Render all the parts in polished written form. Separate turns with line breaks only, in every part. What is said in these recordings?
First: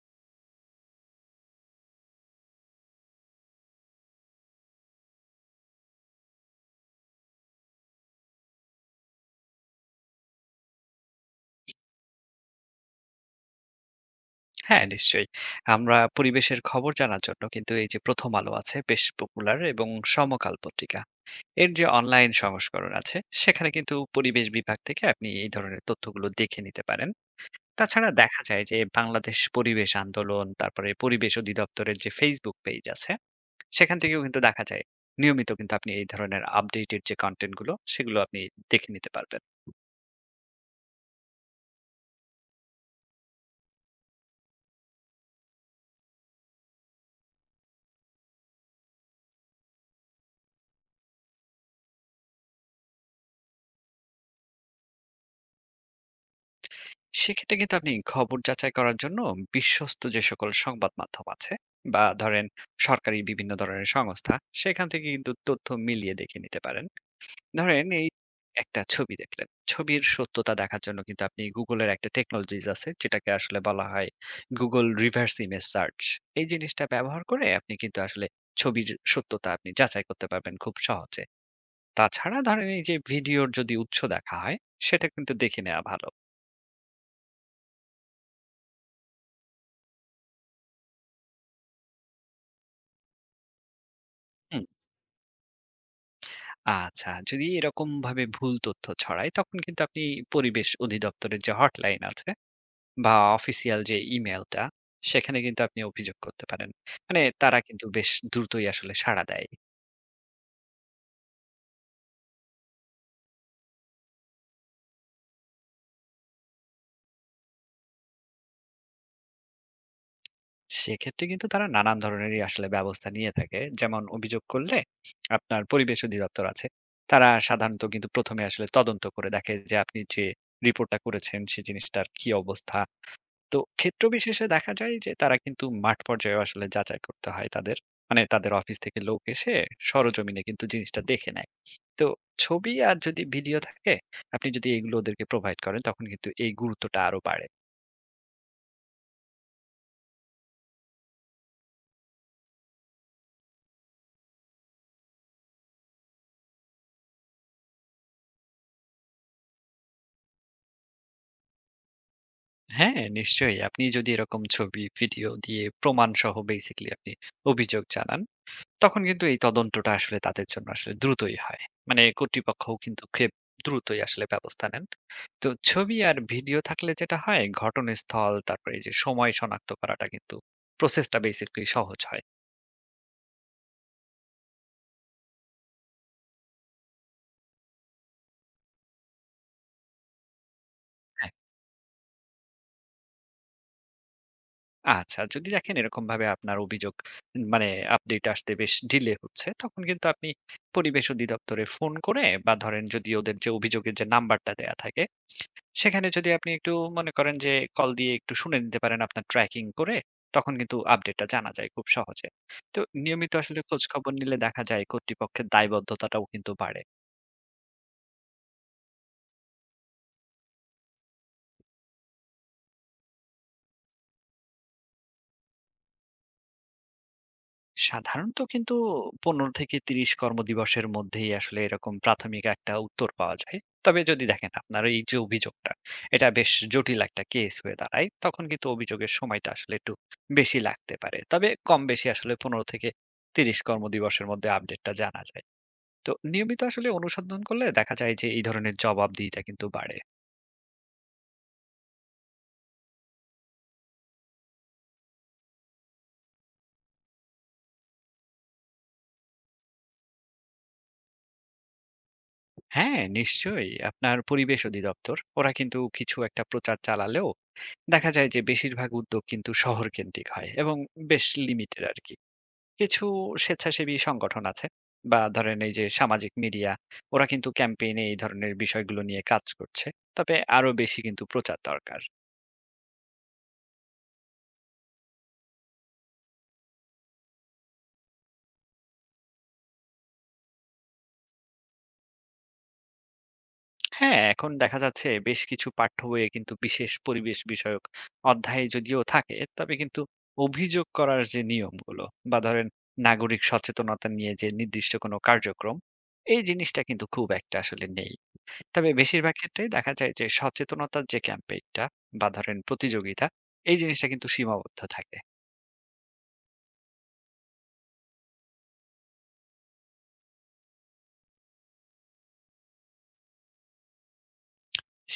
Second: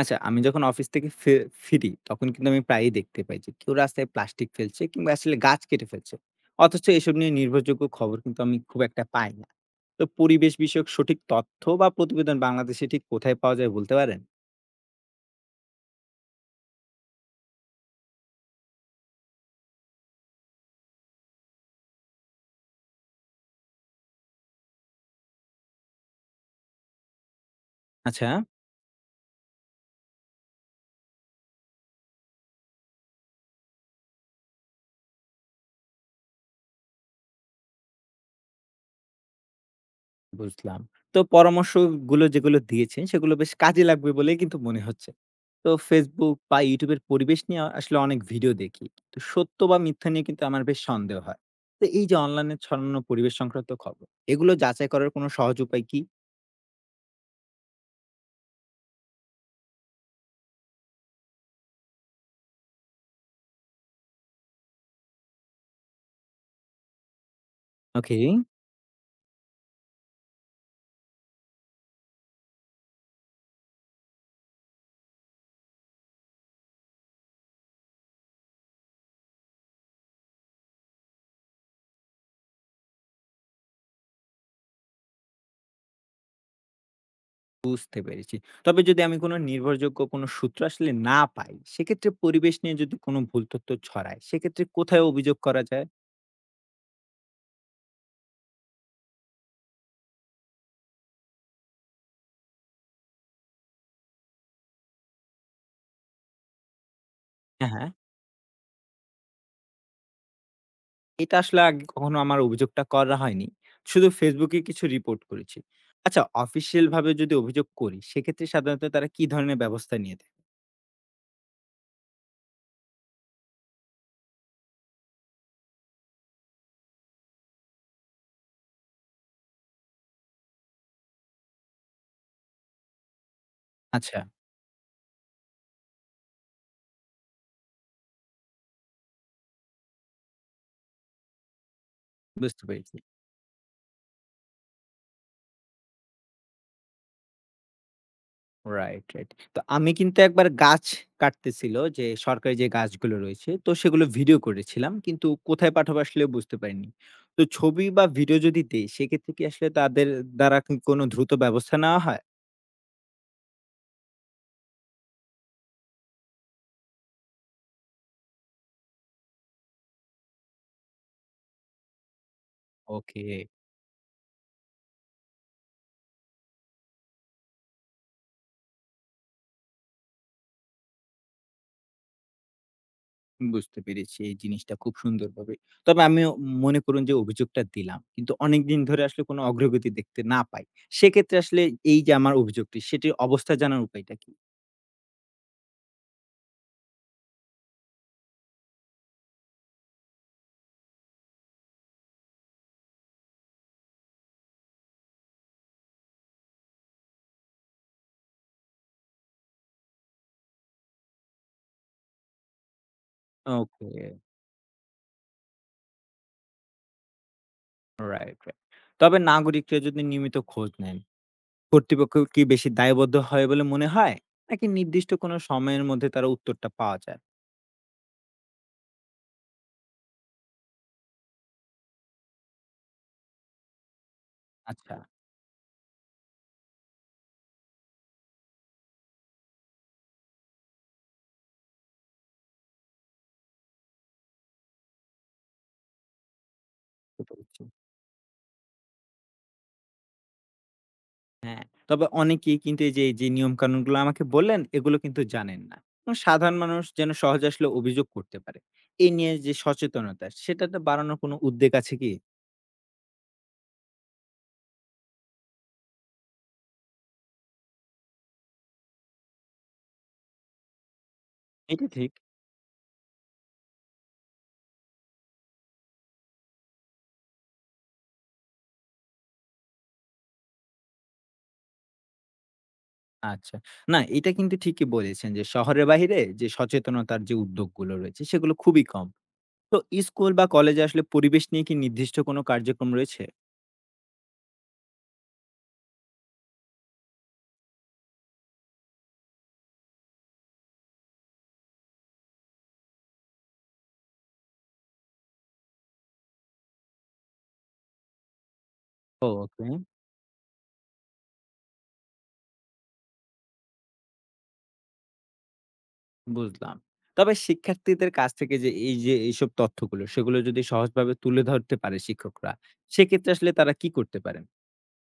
আচ্ছা, আমি যখন অফিস থেকে ফিরি, তখন কিন্তু আমি প্রায়ই দেখতে পাই যে কেউ রাস্তায় প্লাস্টিক ফেলছে কিংবা আসলে গাছ কেটে ফেলছে। অথচ এসব নিয়ে নির্ভরযোগ্য খবর কিন্তু আমি খুব একটা পাই না। তো পরিবেশ বিষয়ক সঠিক তথ্য বা প্রতিবেদন বাংলাদেশে ঠিক কোথায় পাওয়া যায় বলতে পারেন?
হ্যাঁ, নিশ্চয়ই। আমরা পরিবেশের খবর জানার জন্য কিন্তু এই যে 'প্রথম আলো' আছে বেশ পপুলার, এবং সমকাল পত্রিকা। এর যে অনলাইন সংস্করণ আছে সেখানে কিন্তু পরিবেশ বিভাগ থেকে আপনি এই ধরনের তথ্যগুলো দেখে নিতে পারেন। তাছাড়া
আচ্ছা,
দেখা যায় যে বাংলাদেশ পরিবেশ আন্দোলন, তারপরে পরিবেশ অধিদপ্তরের যে Facebook পেজ আছে, সেখান থেকেও কিন্তু দেখা যায় নিয়মিত কিন্তু আপনি এই ধরনের আপডেটেড যে কনটেন্ট গুলো সেগুলো আপনি দেখে নিতে পারবেন।
বুঝলাম। তো পরামর্শগুলো যেগুলো দিয়েছেন সেগুলো বেশ কাজে লাগবে বলেই কিন্তু মনে হচ্ছে। তো Facebook বা YouTube এর পরিবেশ নিয়ে আসলে অনেক ভিডিও দেখি। তো সত্য বা মিথ্যা নিয়ে কিন্তু আমার বেশ সন্দেহ হয়। তো এই যে অনলাইনে ছড়ানো পরিবেশ সংক্রান্ত খবর, এগুলো যাচাই করার কোনো সহজ উপায় কি?
সেক্ষেত্রে কিন্তু আপনি খবর যাচাই করার জন্য বিশ্বস্ত যে সকল সংবাদ মাধ্যম আছে, বা ধরেন সরকারি বিভিন্ন ধরনের সংস্থা, সেখান থেকে কিন্তু তথ্য মিলিয়ে দেখে নিতে পারেন। ধরেন এই
ওকে।
একটা ছবি দেখলেন, ছবির সত্যতা দেখার জন্য কিন্তু আপনি গুগলের একটা টেকনোলজিস আছে যেটাকে আসলে বলা হয় গুগল রিভার্স ইমেজ সার্চ। এই জিনিসটা ব্যবহার করে আপনি কিন্তু আসলে ছবির সত্যতা আপনি যাচাই করতে পারবেন খুব সহজে। তাছাড়া ধরেন এই যে ভিডিওর যদি উৎস দেখা হয়, সেটা কিন্তু দেখে নেওয়া ভালো।
বুঝতে পেরেছি। তবে যদি আমি কোনো নির্ভরযোগ্য কোনো সূত্র আসলে না পাই, সেক্ষেত্রে পরিবেশ নিয়ে যদি কোনো ভুল তথ্য ছড়ায়, সেক্ষেত্রে
হুম।
কোথায় অভিযোগ করা যায়?
আচ্ছা, যদি এরকমভাবে ভুল তথ্য ছড়ায়, তখন কিন্তু আপনি পরিবেশ অধিদপ্তরের যে হটলাইন আছে বা অফিসিয়াল যে ইমেইলটা, সেখানে কিন্তু আপনি অভিযোগ করতে পারেন। মানে তারা
হ্যাঁ,
কিন্তু
হ্যাঁ।
বেশ দ্রুতই আসলে সাড়া দেয়।
এটা আসলে আগে কখনো আমার অভিযোগটা করা হয়নি। শুধু Facebook এ কিছু রিপোর্ট করেছি। আচ্ছা, অফিসিয়াল ভাবে যদি অভিযোগ করি, সেক্ষেত্রে সাধারণত তারা কি ধরনের ব্যবস্থা নিয়ে থাকে?
সেক্ষেত্রে কিন্তু তারা নানান ধরনেরই আসলে ব্যবস্থা নিয়ে থাকে। যেমন অভিযোগ করলে আপনার পরিবেশ অধিদপ্তর আছে, তারা সাধারণত কিন্তু ১ম এ আসলে তদন্ত করে দেখে যে আপনি যে রিপোর্টটা করেছেন, সে জিনিসটার কি অবস্থা। তো ক্ষেত্র
আচ্ছা।
বিশেষে দেখা যায় যে তারা কিন্তু মাঠ পর্যায়ে আসলে যাচাই করতে হয় তাদের। মানে তাদের অফিস থেকে লোক এসে সরজমিনে কিন্তু জিনিসটা দেখে নেয়। তো
বুঝতে
ছবি আর
পেরেছি।
যদি ভিডিও থাকে, আপনি যদি এগুলো ওদেরকে প্রোভাইড করেন, তখন কিন্তু এই গুরুত্বটা আরো বাড়ে।
Right, right. তো আমি কিন্তু একবার গাছ কাটতেছিল যে সরকারি যে গাছগুলো রয়েছে, তো সেগুলো ভিডিও করেছিলাম। কিন্তু কোথায় পাঠাবো আসলে বুঝতে পারিনি। তো ছবি বা ভিডিও যদি দেই, সেক্ষেত্রে কি আসলে তাদের দ্বারা কি কোনো দ্রুত ব্যবস্থা নেওয়া হয়?
হ্যাঁ, নিশ্চয়ই। আপনি যদি এরকম ছবি, ভিডিও দিয়ে প্রমাণসহ বেসিক্যালি আপনি অভিযোগ জানান, তখন কিন্তু এই তদন্তটা আসলে তাদের জন্য আসলে দ্রুতই হয়। মানে কর্তৃপক্ষও কিন্তু খুব
ওকে।
দ্রুতই আসলে ব্যবস্থা নেন। তো ছবি আর ভিডিও থাকলে যেটা হয় ঘটনাস্থল তারপরে এই যে সময় শনাক্ত করাটা কিন্তু প্রসেসটা বেসিক্যালি সহজ হয়।
বুঝতে পেরেছি এই জিনিসটা খুব সুন্দরভাবে। তবে আমিও মনে করুন যে অভিযোগটা দিলাম। কিন্তু অনেকদিন ধরে আসলে কোনো অগ্রগতি দেখতে না পাই।
হ্যাঁ।
সেক্ষেত্রে আসলে এই যে আমার অভিযোগটি সেটির অবস্থা জানার উপায়টা কি?
আচ্ছা, যদি দেখেন এরকম ভাবে আপনার অভিযোগ, মানে আপডেট আসতে বেশ ডিলে হচ্ছে, তখন কিন্তু আপনি পরিবেশ অধিদপ্তরে ফোন করে বা ধরেন যদি ওদের যে অভিযোগের যে নাম্বারটা দেয়া থাকে সেখানে যদি আপনি একটু মনে করেন যে কল দিয়ে একটু শুনে নিতে পারেন আপনার ট্র্যাকিং করে, তখন কিন্তু আপডেটটা জানা যায় খুব সহজে। তো নিয়মিত আসলে খোঁজ
ওকে,
খবর নিলে দেখা যায় কর্তৃপক্ষের দায়বদ্ধতাটাও কিন্তু বাড়ে।
Right, right. তবে নাগরিকরা যদি নিয়মিত খোঁজ নেন, কর্তৃপক্ষ কি বেশি দায়বদ্ধ হয় বলে মনে হয়? নাকি নির্দিষ্ট কোনো সময়ের মধ্যে তারা উত্তরটা পাওয়া যায়?
সাধারণত কিন্তু ১৫ থেকে ৩০ কর্মদিবসের মধ্যেই আসলে এরকম প্রাথমিক একটা উত্তর পাওয়া যায়। তবে যদি দেখেন আপনার
আচ্ছা,
এই যে অভিযোগটা, এটা বেশ জটিল একটা কেস হয়ে দাঁড়ায়, তখন কিন্তু অভিযোগের সময়টা আসলে একটু বেশি লাগতে পারে। তবে কম বেশি আসলে ১৫ থেকে ৩০ কর্মদিবসের মধ্যে আপডেটটা জানা যায়। তো নিয়মিত আসলে
বুঝতে
অনুসন্ধান
পেরেছি।
করলে দেখা যায় যে এই ধরনের জবাবদিহিতা কিন্তু বাড়ে।
তবে অনেকেই কিন্তু এই যে নিয়মকানুনগুলো আমাকে বললেন, এগুলো কিন্তু জানেন না। এবং সাধারণ মানুষ যেন সহজে আসলে অভিযোগ করতে পারে। এই নিয়ে যে সচেতনতা, সেটাতে বাড়ানোর কোনো উদ্বেগ আছে কি?
হ্যাঁ, নিশ্চয়ই। আপনার পরিবেশ অধিদপ্তর ওরা কিন্তু কিছু একটা প্রচার চালালেও দেখা যায় যে বেশিরভাগ উদ্যোগ কিন্তু শহর কেন্দ্রিক হয়, এবং বেশ লিমিটেড
এটা
আর
ঠিক।
কি। কিছু স্বেচ্ছাসেবী সংগঠন আছে বা ধরেন এই যে সামাজিক মিডিয়া, ওরা কিন্তু ক্যাম্পেইনে এই ধরনের বিষয়গুলো নিয়ে কাজ করছে। তবে আরো বেশি কিন্তু প্রচার দরকার।
আচ্ছা। না, এটা কিন্তু ঠিকই বলেছেন যে শহরের বাহিরে যে সচেতনতার যে উদ্যোগগুলো রয়েছে, সেগুলো খুবই কম। তো স্কুল বা কলেজে আসলে পরিবেশ নিয়ে কি নির্দিষ্ট কোনো কার্যক্রম রয়েছে?
হ্যাঁ, এখন দেখা যাচ্ছে বেশ কিছু পাঠ্য বইয়ে কিন্তু বিশেষ পরিবেশ বিষয়ক অধ্যায় যদিও থাকে, তবে কিন্তু অভিযোগ করার যে নিয়মগুলো বা ধরেন নাগরিক সচেতনতা নিয়ে যে নির্দিষ্ট কোনো কার্যক্রম, এই জিনিসটা কিন্তু খুব একটা আসলে নেই। তবে বেশিরভাগ
ওকে।
ক্ষেত্রেই দেখা যায় যে সচেতনতার যে ক্যাম্পেইনটা বা ধরেন প্রতিযোগিতা, এই জিনিসটা কিন্তু সীমাবদ্ধ থাকে।
বুঝলাম। তবে শিক্ষার্থীদের কাছ থেকে যে এই যে এইসব তথ্যগুলো, সেগুলো যদি সহজভাবে তুলে ধরতে পারে শিক্ষকরা, সেক্ষেত্রে আসলে তারা কি করতে পারেন?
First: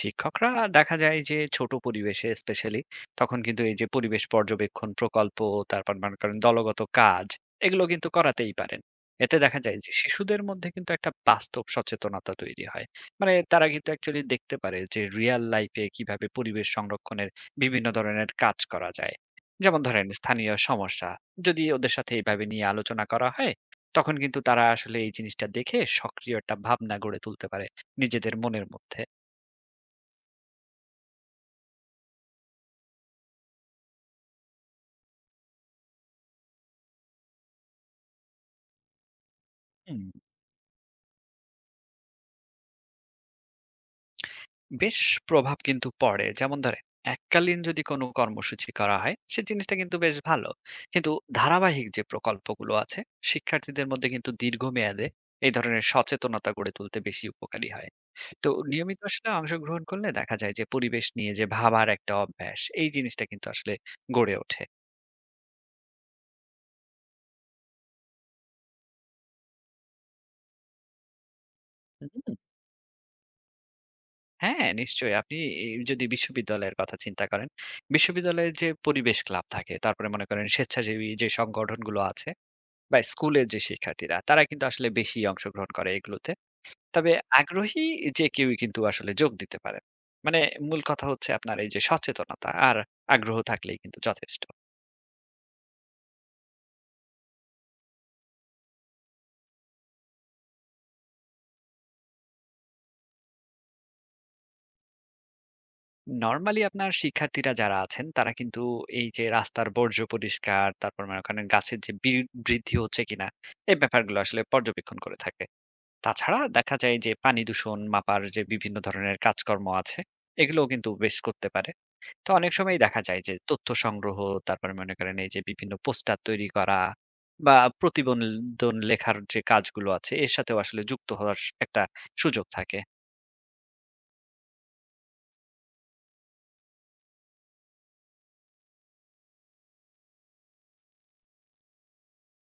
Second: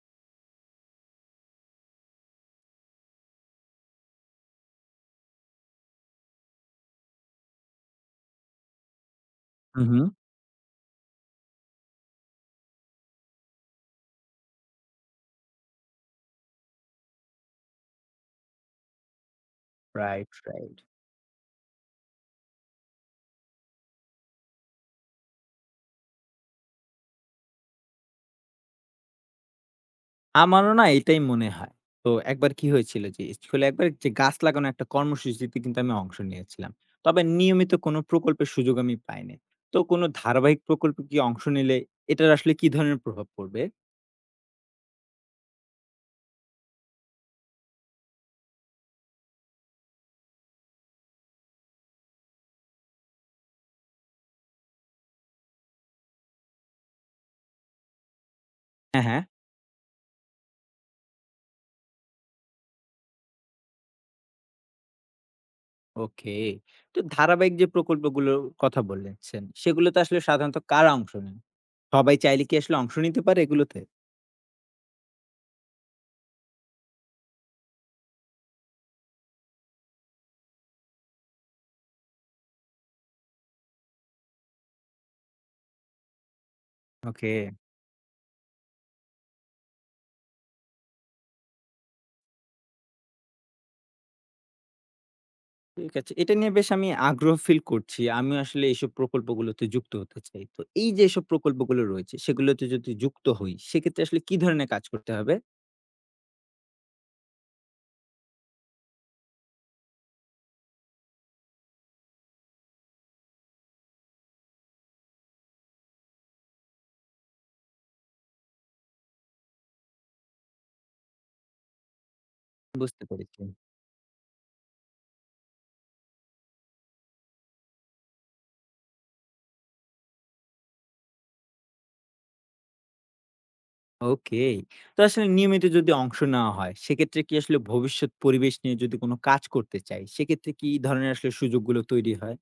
শিক্ষকরা দেখা যায় যে ছোট পরিবেশে স্পেশালি, তখন কিন্তু এই যে পরিবেশ পর্যবেক্ষণ প্রকল্প, তারপর মনে করেন দলগত কাজ, এগুলো কিন্তু করাতেই পারেন। এতে দেখা যায়
হু,
যে
হু।
শিশুদের মধ্যে কিন্তু একটা বাস্তব সচেতনতা তৈরি হয়। মানে তারা কিন্তু অ্যাকচুয়ালি দেখতে পারে যে রিয়েল লাইফে কিভাবে পরিবেশ সংরক্ষণের বিভিন্ন ধরনের কাজ করা যায়। যেমন ধরেন
রাইট,
স্থানীয়
রাইট।
সমস্যা যদি ওদের সাথে এইভাবে নিয়ে আলোচনা করা হয়, তখন কিন্তু তারা আসলে এই জিনিসটা দেখে সক্রিয় একটা ভাবনা গড়ে তুলতে পারে নিজেদের মনের মধ্যে।
আমারও না এটাই মনে হয়। তো একবার কি হয়েছিল যে স্কুলে একবার যে গাছ লাগানো একটা কর্মসূচিতে কিন্তু আমি অংশ নিয়েছিলাম। তবে নিয়মিত কোনো প্রকল্পের সুযোগ আমি পাইনি। তো
হুম
কোনো ধারাবাহিক প্রকল্পে কি অংশ নিলে এটার আসলে কি ধরনের প্রভাব পড়বে?
বেশ প্রভাব কিন্তু পড়ে। যেমন ধরেন, এককালীন যদি কোনো কর্মসূচি করা হয়, সে জিনিসটা কিন্তু বেশ ভালো। কিন্তু ধারাবাহিক যে প্রকল্পগুলো আছে, শিক্ষার্থীদের মধ্যে কিন্তু দীর্ঘমেয়াদে এই ধরনের সচেতনতা গড়ে তুলতে বেশি উপকারী হয়। তো নিয়মিত
হ্যাঁ, হ্যাঁ।
আসলে অংশগ্রহণ করলে দেখা যায় যে পরিবেশ নিয়ে যে ভাবার একটা অভ্যাস, এই জিনিসটা কিন্তু আসলে গড়ে ওঠে।
ওকে। তো ধারাবাহিক যে প্রকল্পগুলোর কথা বলেছেন, সেগুলোতে আসলে সাধারণত কারা অংশ নেন? সবাই
হুম,
চাইলে কি আসলে অংশ নিতে পারে এগুলোতে?
হ্যাঁ, নিশ্চয়ই। আপনি এই যদি বিশ্ববিদ্যালয়ের কথা চিন্তা করেন, বিশ্ববিদ্যালয়ের যে পরিবেশ ক্লাব থাকে, তারপরে মনে করেন স্বেচ্ছাসেবী যে সংগঠনগুলো আছে বা স্কুলের যে শিক্ষার্থীরা, তারা কিন্তু আসলে বেশি অংশগ্রহণ করে এগুলোতে। তবে
ওকে।
আগ্রহী যে কেউই কিন্তু আসলে যোগ দিতে পারে। মানে মূল কথা হচ্ছে আপনার এই যে সচেতনতা আর আগ্রহ থাকলেই কিন্তু যথেষ্ট।
ঠিক আছে। এটা নিয়ে বেশ আমি আগ্রহ ফিল করছি। আমিও আসলে এইসব প্রকল্পগুলোতে যুক্ত হতে চাই। তো এই যে এসব প্রকল্পগুলো রয়েছে, সেগুলোতে যদি যুক্ত হই, সেক্ষেত্রে আসলে কি ধরনের কাজ করতে হবে?
নরমালি আপনার শিক্ষার্থীরা যারা আছেন তারা কিন্তু এই যে রাস্তার বর্জ্য পরিষ্কার, তারপর মানে ওখানে গাছের যে বৃদ্ধি হচ্ছে কিনা এই ব্যাপারগুলো আসলে পর্যবেক্ষণ করে থাকে। তাছাড়া দেখা যায় যে পানি দূষণ মাপার যে বিভিন্ন ধরনের কাজকর্ম আছে, এগুলোও কিন্তু বেশ করতে পারে। তো অনেক সময়ই দেখা
বুঝতে
যায় যে
পেরেছি।
তথ্য সংগ্রহ, তারপরে মনে করেন এই যে বিভিন্ন পোস্টার তৈরি করা বা প্রতিবেদন লেখার যে কাজগুলো আছে এর সাথেও আসলে যুক্ত হওয়ার একটা সুযোগ থাকে।
ওকে। তো আসলে নিয়মিত যদি অংশ নেওয়া হয়, সেক্ষেত্রে কি আসলে ভবিষ্যৎ পরিবেশ নিয়ে যদি কোনো কাজ করতে চাই, সেক্ষেত্রে কি ধরনের আসলে সুযোগগুলো তৈরি হয়?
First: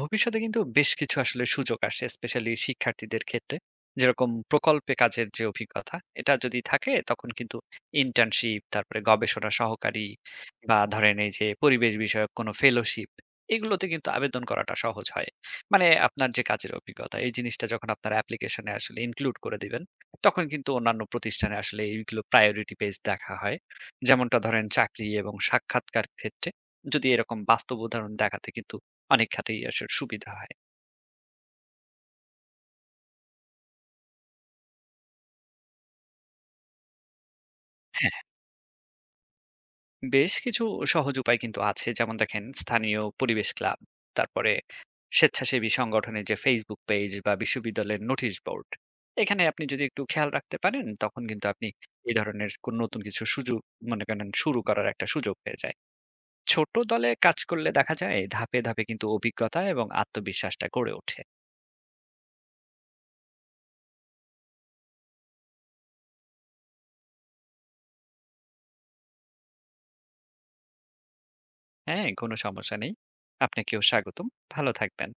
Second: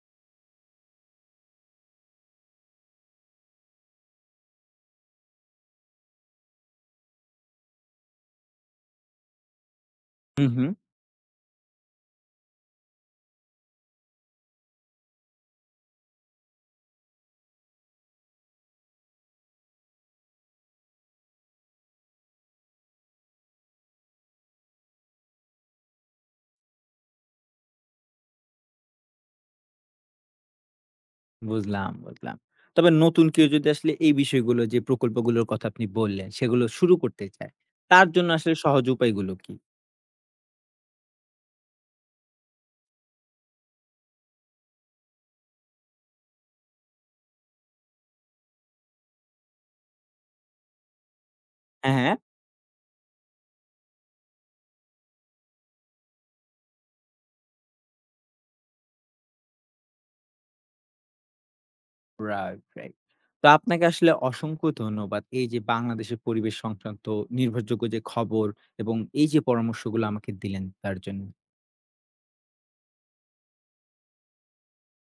ভবিষ্যতে কিন্তু বেশ কিছু আসলে সুযোগ আসে স্পেশালি শিক্ষার্থীদের ক্ষেত্রে। যেরকম প্রকল্পে কাজের যে অভিজ্ঞতা, এটা যদি থাকে, তখন কিন্তু ইন্টার্নশিপ, তারপরে গবেষণা সহকারী
হু, হু।
বা ধরেন এই যে পরিবেশ বিষয়ক কোনো ফেলোশিপ, এগুলোতে কিন্তু আবেদন করাটা সহজ হয়। মানে আপনার যে কাজের অভিজ্ঞতা এই জিনিসটা যখন আপনার অ্যাপ্লিকেশনে আসলে ইনক্লুড করে দিবেন, তখন কিন্তু অন্যান্য প্রতিষ্ঠানে আসলে এইগুলো প্রায়োরিটি বেস দেখা হয়। যেমনটা ধরেন চাকরি এবং সাক্ষাৎকার ক্ষেত্রে যদি এরকম বাস্তব উদাহরণ দেখাতে, কিন্তু অনেক খাতেই আসলে সুবিধা হয়।
বুঝলাম, বুঝলাম। তবে নতুন কেউ যদি আসলে এই বিষয়গুলো যে প্রকল্পগুলোর কথা আপনি বললেন, সেগুলো শুরু করতে চায়, তার
হ্যাঁ,
জন্য
হ্যাঁ,
আসলে সহজ উপায়গুলো কি?
বেশ কিছু সহজ উপায় কিন্তু আছে। যেমন দেখেন স্থানীয় পরিবেশ ক্লাব, তারপরে স্বেচ্ছাসেবী সংগঠনের যে Facebook পেজ বা বিশ্ববিদ্যালয়ের নোটিশ বোর্ড। এখানে আপনি যদি একটু খেয়াল রাখতে পারেন, তখন কিন্তু আপনি
হ্যাঁ,
এ
হ্যাঁ।
ধরনের কোন নতুন কিছু সুযোগ, মনে করেন, শুরু করার একটা সুযোগ হয়ে যায়। ছোট দলে কাজ করলে দেখা যায় ধাপে, ধাপে কিন্তু অভিজ্ঞতা এবং আত্মবিশ্বাসটা গড়ে ওঠে।
Right, right. তো আপনাকে আসলে অসংখ্য ধন্যবাদ। এই যে বাংলাদেশের পরিবেশ সংক্রান্ত নির্ভরযোগ্য যে খবর এবং এই যে পরামর্শগুলো আমাকে দিলেন তার জন্য।
হ্যাঁ, কোন সমস্যা নেই। আপনাকেও স্বাগতম। ভালো থাকবেন।